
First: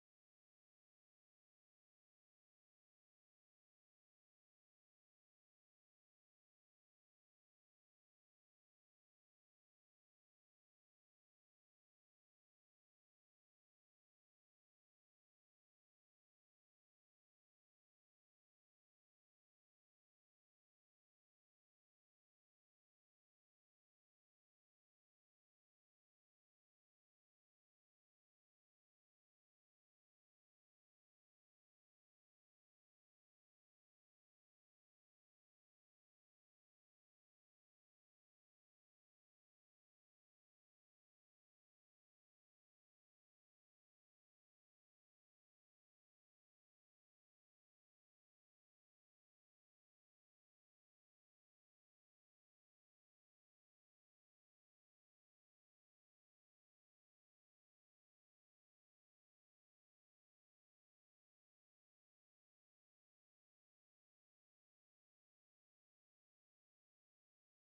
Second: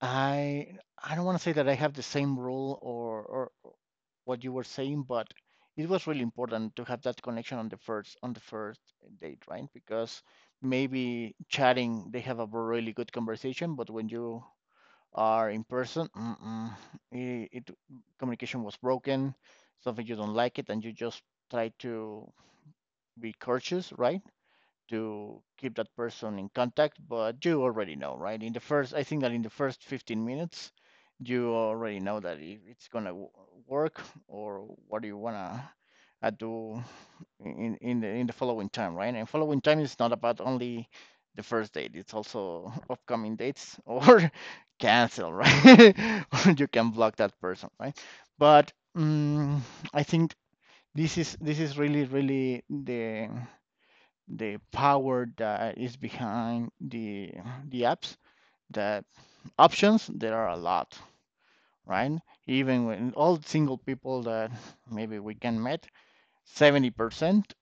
[SPEAKER 1] I I don't want to say that I have the same rule, or what you were saying, but it was really important to have that connection on the first date, right? Because maybe chatting they have a really good conversation, but when you are in person, mm-mm, it communication was broken, something you don't like it, and you just try to be courteous, right? To keep that person in contact, but you already know, right? In the first, I think that in the first 15 minutes, you already know that if it's gonna work, or what do you wanna do in the following time, right? And following time is not about only the first date; it's also upcoming dates or cancel, right? Or you can block that person, right? But mm I think this is really, really the power that is behind the apps, that options, there are a lot, right? Even when all single people that maybe we can meet, 70%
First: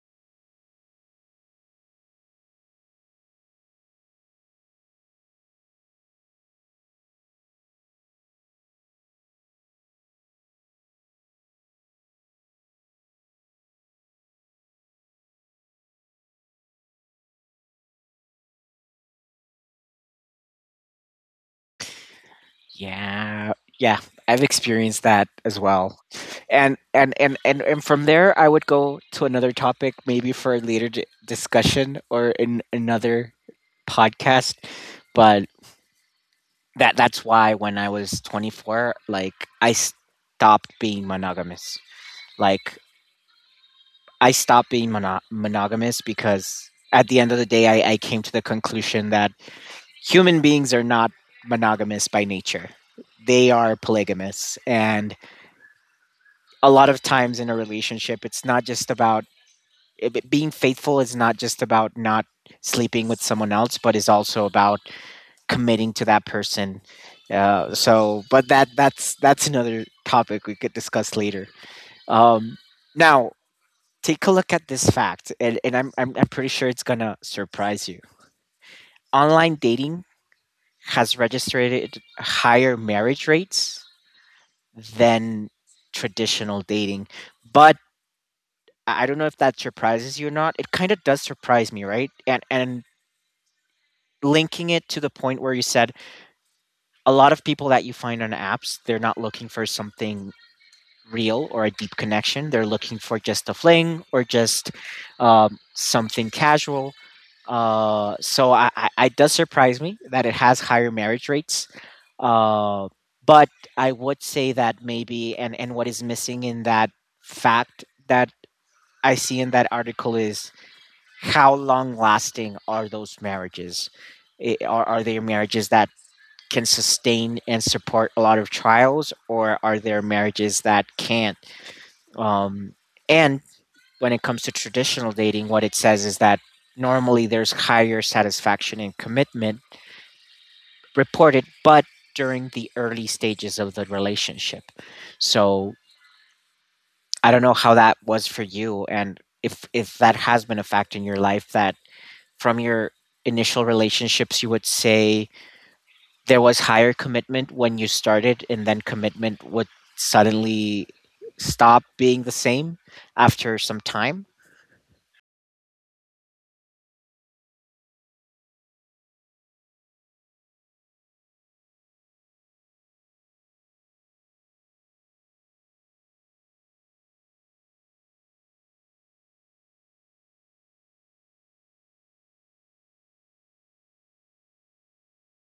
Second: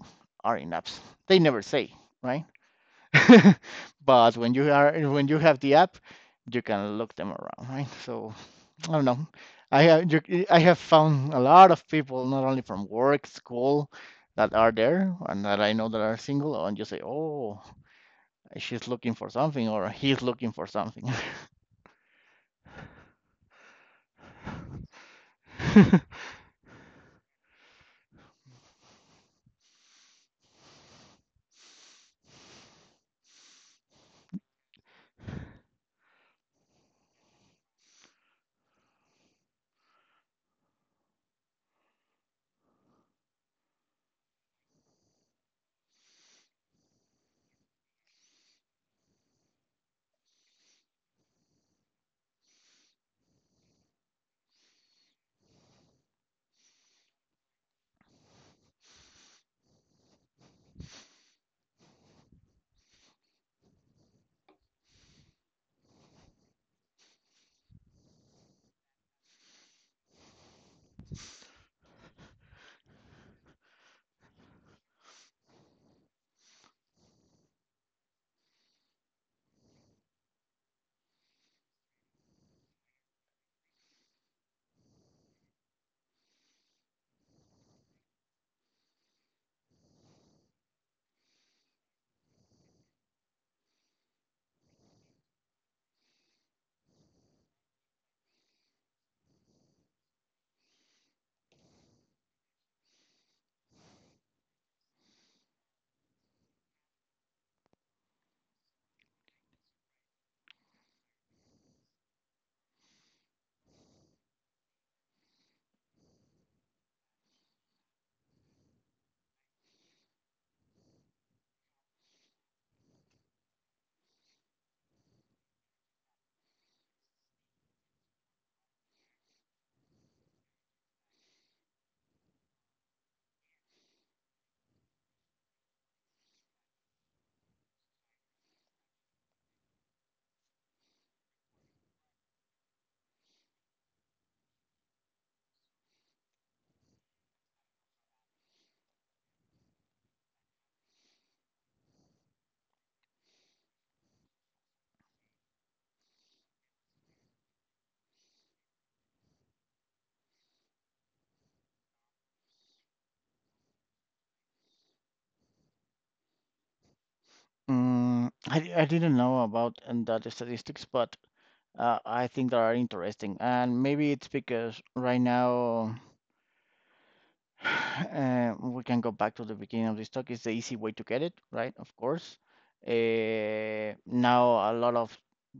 [SPEAKER 1] are in apps, they never say, right? But when you are, when you have the app, you can look them around, right? So I don't know, I have found a lot of people, not only from work, school, that are there and that I know that are single, and you say, oh, she's looking for something or he's looking for something.
[SPEAKER 2] Yeah. Yeah, I've experienced that as well. And from there I would go to another topic maybe for a later discussion or in another podcast, but that that's why when I was 24, like I stopped being monogamous. Like I stopped being monogamous because at the end of the day I came to the conclusion that human beings are not monogamous by nature. They are polygamous, and a lot of times in a relationship, it's not just about being faithful is not just about not sleeping with someone else, but is also about committing to that person. So, but that that's another topic we could discuss later. Um, Now, take a look at this fact, and I'm pretty sure it's gonna surprise you. Online dating has registered higher marriage rates than traditional dating, but I don't know if that surprises you or not. It kind of does surprise me, right? And linking it to the point where you said a lot of people that you find on apps, they're not looking for something real or a deep connection. They're looking for just a fling or just something casual. So it does surprise me that it has higher marriage rates. Uh, but I would say that maybe, and what is missing in that fact that I see in that article is, how long lasting are those marriages? Are there marriages that can sustain and support a lot of trials, or are there marriages that can't? Um, and when it comes to traditional dating, what it says is that normally there's higher satisfaction and commitment reported, but during the early stages of the relationship. So I don't know how that was for you, and if that has been a fact in your life, that from your initial relationships, you would say there was higher commitment when you started, and then commitment would suddenly stop being the same after some time?
[SPEAKER 1] Mm, I didn't know about that statistics, but I think they are interesting. And maybe it's because right now, uh, we can go back to the beginning of this talk. It's the easy way to get it, right? Of course. Now, a lot of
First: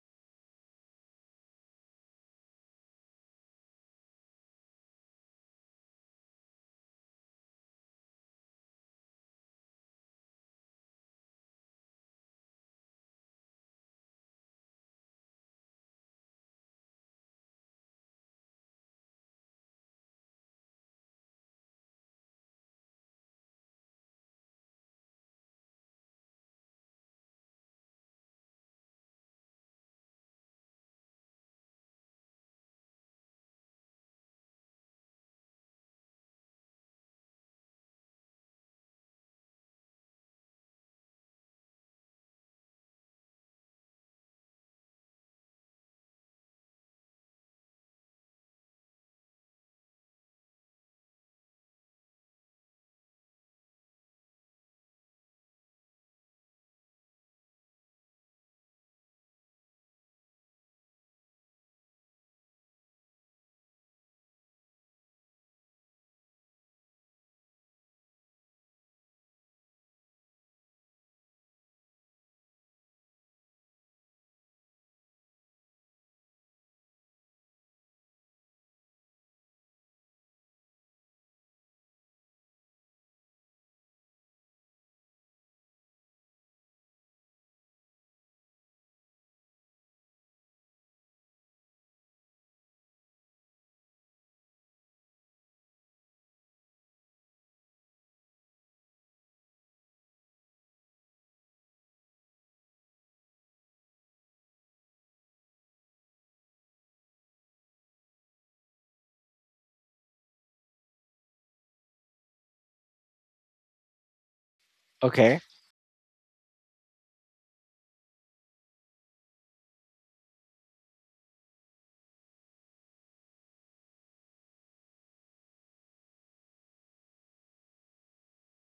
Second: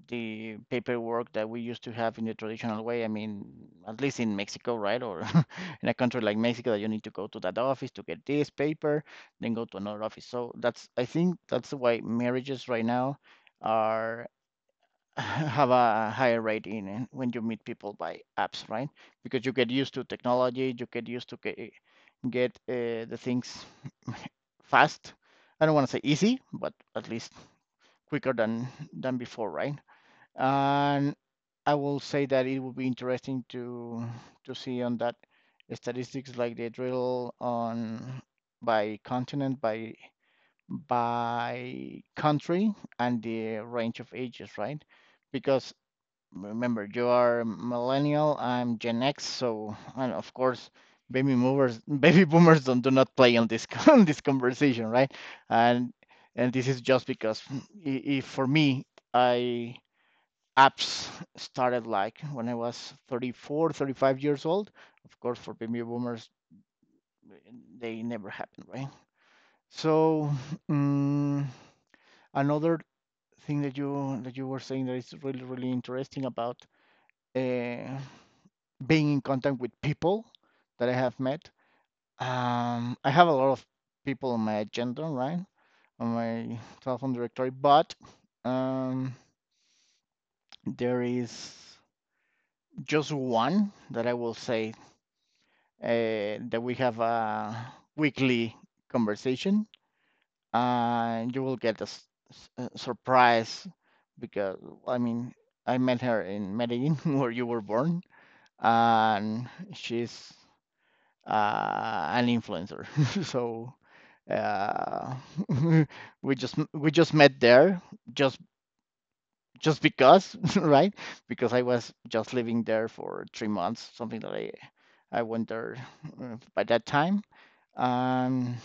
[SPEAKER 1] the paperwork that we used to have in the traditional way, I mean, at least in Mexico, right? Or in a country like Mexico, that you need to go to that office to get this paper, then go to another office. So that's, I think that's why marriages right now are have a higher rate in when you meet people by apps, right? Because you get used to technology, you get used to get the things fast. I don't want to say easy, but at least quicker than before, right? And I will say that it would be interesting to see on that statistics, like the drill on by continent, by country, and the range of ages, right? Because remember, you are millennial. I'm Gen X, so, and of course, baby movers, baby boomers don't, do not play on this on this conversation, right? And and this is just because if for me, I apps started like when I was 34, 35 years old. Of course, for baby boomers, they never happened, right? So, mm, another thing that you were saying that is really, really interesting about, uh, being in contact with people that I have met. I have a lot of people on my agenda, right? On my telephone directory, but um, there is just one that I will say, uh, that we have a weekly conversation, and you will get a, a surprise because, I mean, I met her in Medellin where you were born, and she's an influencer. So uh,
[SPEAKER 2] Okay.
[SPEAKER 1] we just met there, just just because, right? Because I was just living there for 3 months, something that I went there by that time. Um,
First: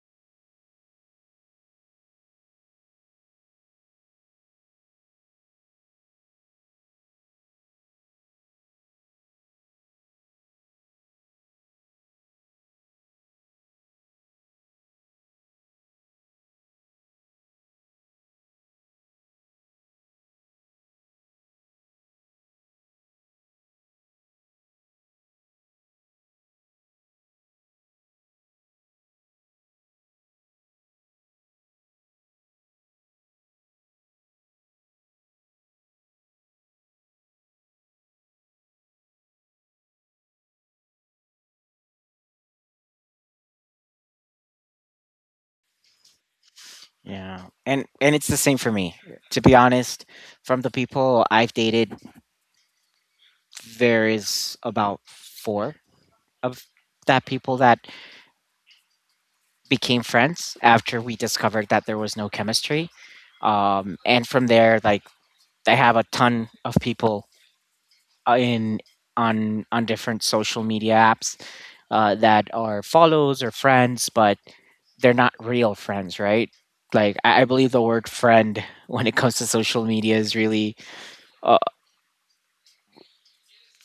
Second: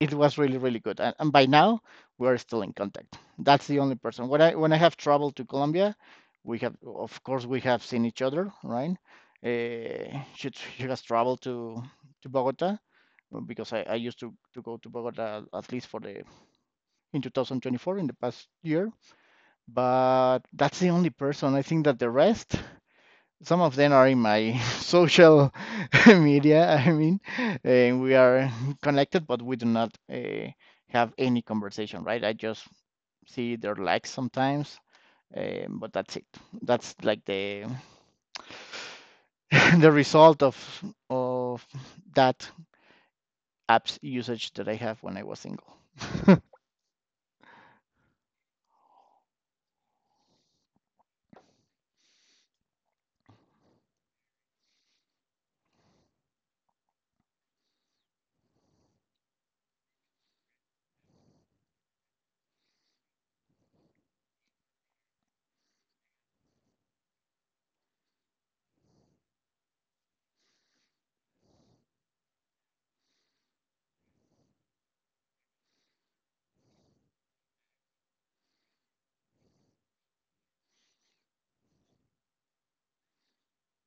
[SPEAKER 1] it was really, really good, and by now we are still in contact. That's the only person. When I have traveled to Colombia, we have, of course, we have seen each other, right? Uh, she, she has traveled to Bogota because I used to go to Bogota, at least for the, in 2024, in the past year. But that's the only person. I think that the rest, some of them are in my social media. I mean, and we are connected, but we do not have any conversation, right? I just see their likes sometimes, but that's it. That's like the the result of of that app's usage that I have when I was single.
[SPEAKER 2] Yeah. And it's the same for me. To be honest, from the people I've dated, there is about four of that people that became friends after we discovered that there was no chemistry. And from there, like I have a ton of people in on different social media apps that are follows or friends, but they're not real friends, right? Like I believe the word friend when it comes to social media is really uh,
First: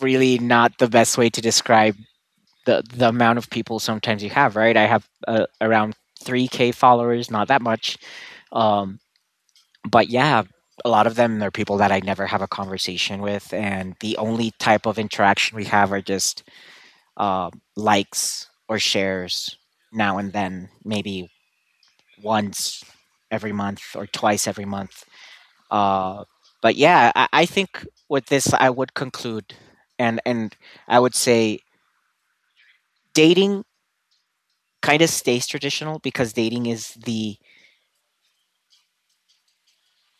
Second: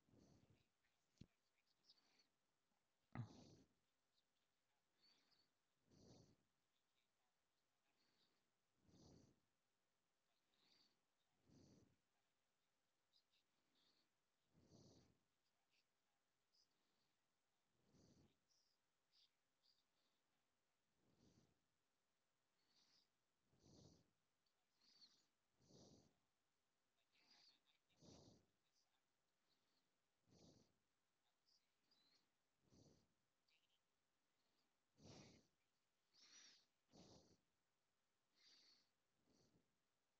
[SPEAKER 2] really not the best way to describe the amount of people sometimes you have, right? I have around 3k followers, not that much. Um, but yeah, a lot of them are people that I never have a conversation with, and the only type of interaction we have are just uh, likes or shares now and then, maybe once every month or twice every month. Uh, but yeah, I think with this, I would conclude, and I would say dating kind of stays traditional, because dating is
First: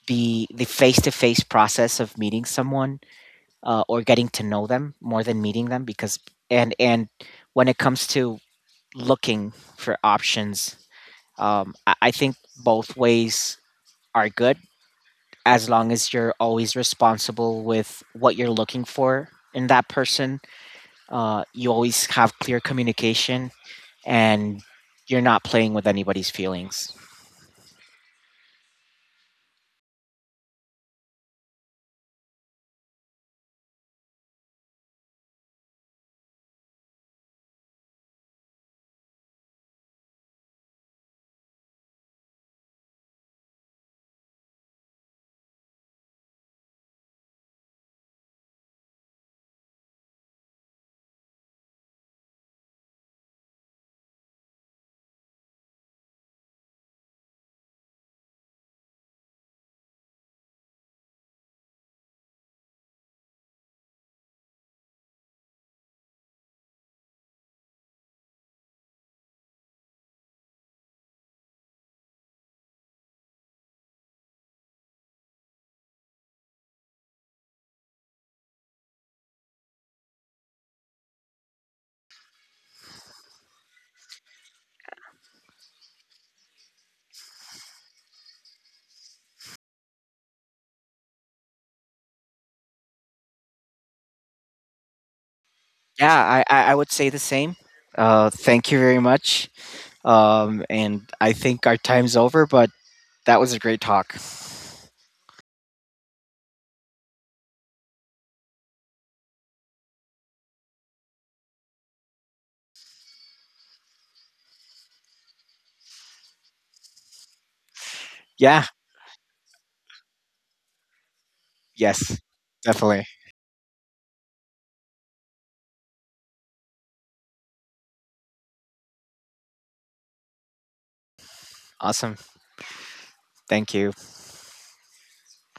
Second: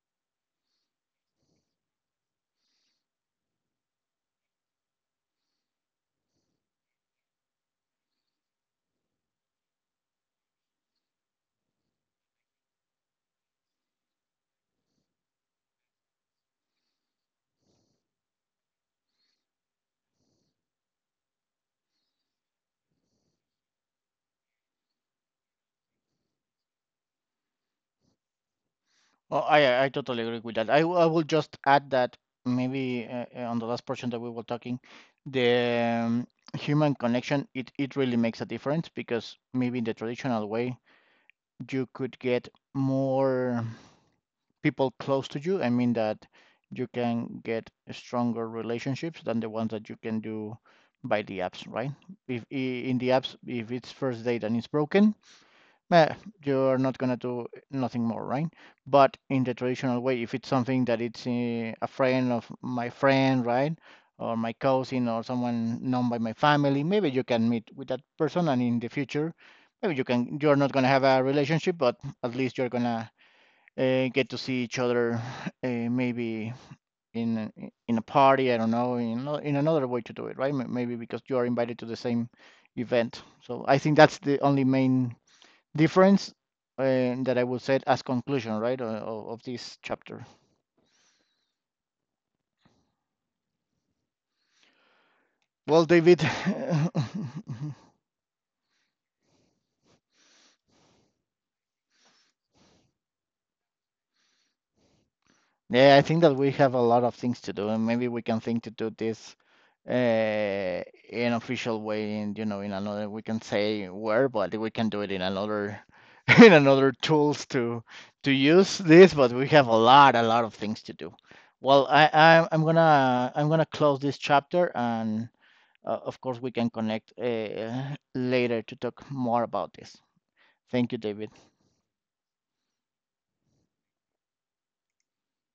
[SPEAKER 2] the face to face process of meeting someone or getting to know them more than meeting them. Because and when it comes to looking for options, I think both ways are good, as long as you're always responsible with what you're looking for in that person. You always have clear communication, and you're not playing with anybody's feelings.
[SPEAKER 1] Oh, I totally agree with that. I will just add that maybe on the last portion that we were talking, the human connection, it really makes a difference because maybe in the traditional way, you could get more people close to you. I mean that you can get stronger relationships than the ones that you can do by the apps, right? If in the apps, if it's first date and it's broken, eh, you're not gonna do nothing more, right? But in the traditional way, if it's something that it's eh, a friend of my friend, right, or my cousin or someone known by my family, maybe you can meet with that person, and in the future, maybe you can. You're not gonna have a relationship, but at least you're gonna get to see each other, maybe in in a party. I don't know, in another way to do it, right? May- Maybe because you are invited to the same event. So I think that's the only main difference, and that I would say as conclusion, right, of this chapter. Well,
[SPEAKER 2] Yeah,
[SPEAKER 1] David,
[SPEAKER 2] I would say the same. Thank you very much. And I think our time's over, but that was a great talk.
[SPEAKER 1] yeah, I think that we have a lot of things to do, and maybe we can think to do this in an official way, and you know, in another we can say where, but we can do it in another in another tools to
[SPEAKER 2] Yeah,
[SPEAKER 1] use this. But we have a lot of things to do. Well, I,
[SPEAKER 2] yes,
[SPEAKER 1] I I'm
[SPEAKER 2] definitely.
[SPEAKER 1] gonna close this chapter and uh, of course, we can connect later to talk more about this. Thank you, David.
[SPEAKER 2] Awesome. Thank you.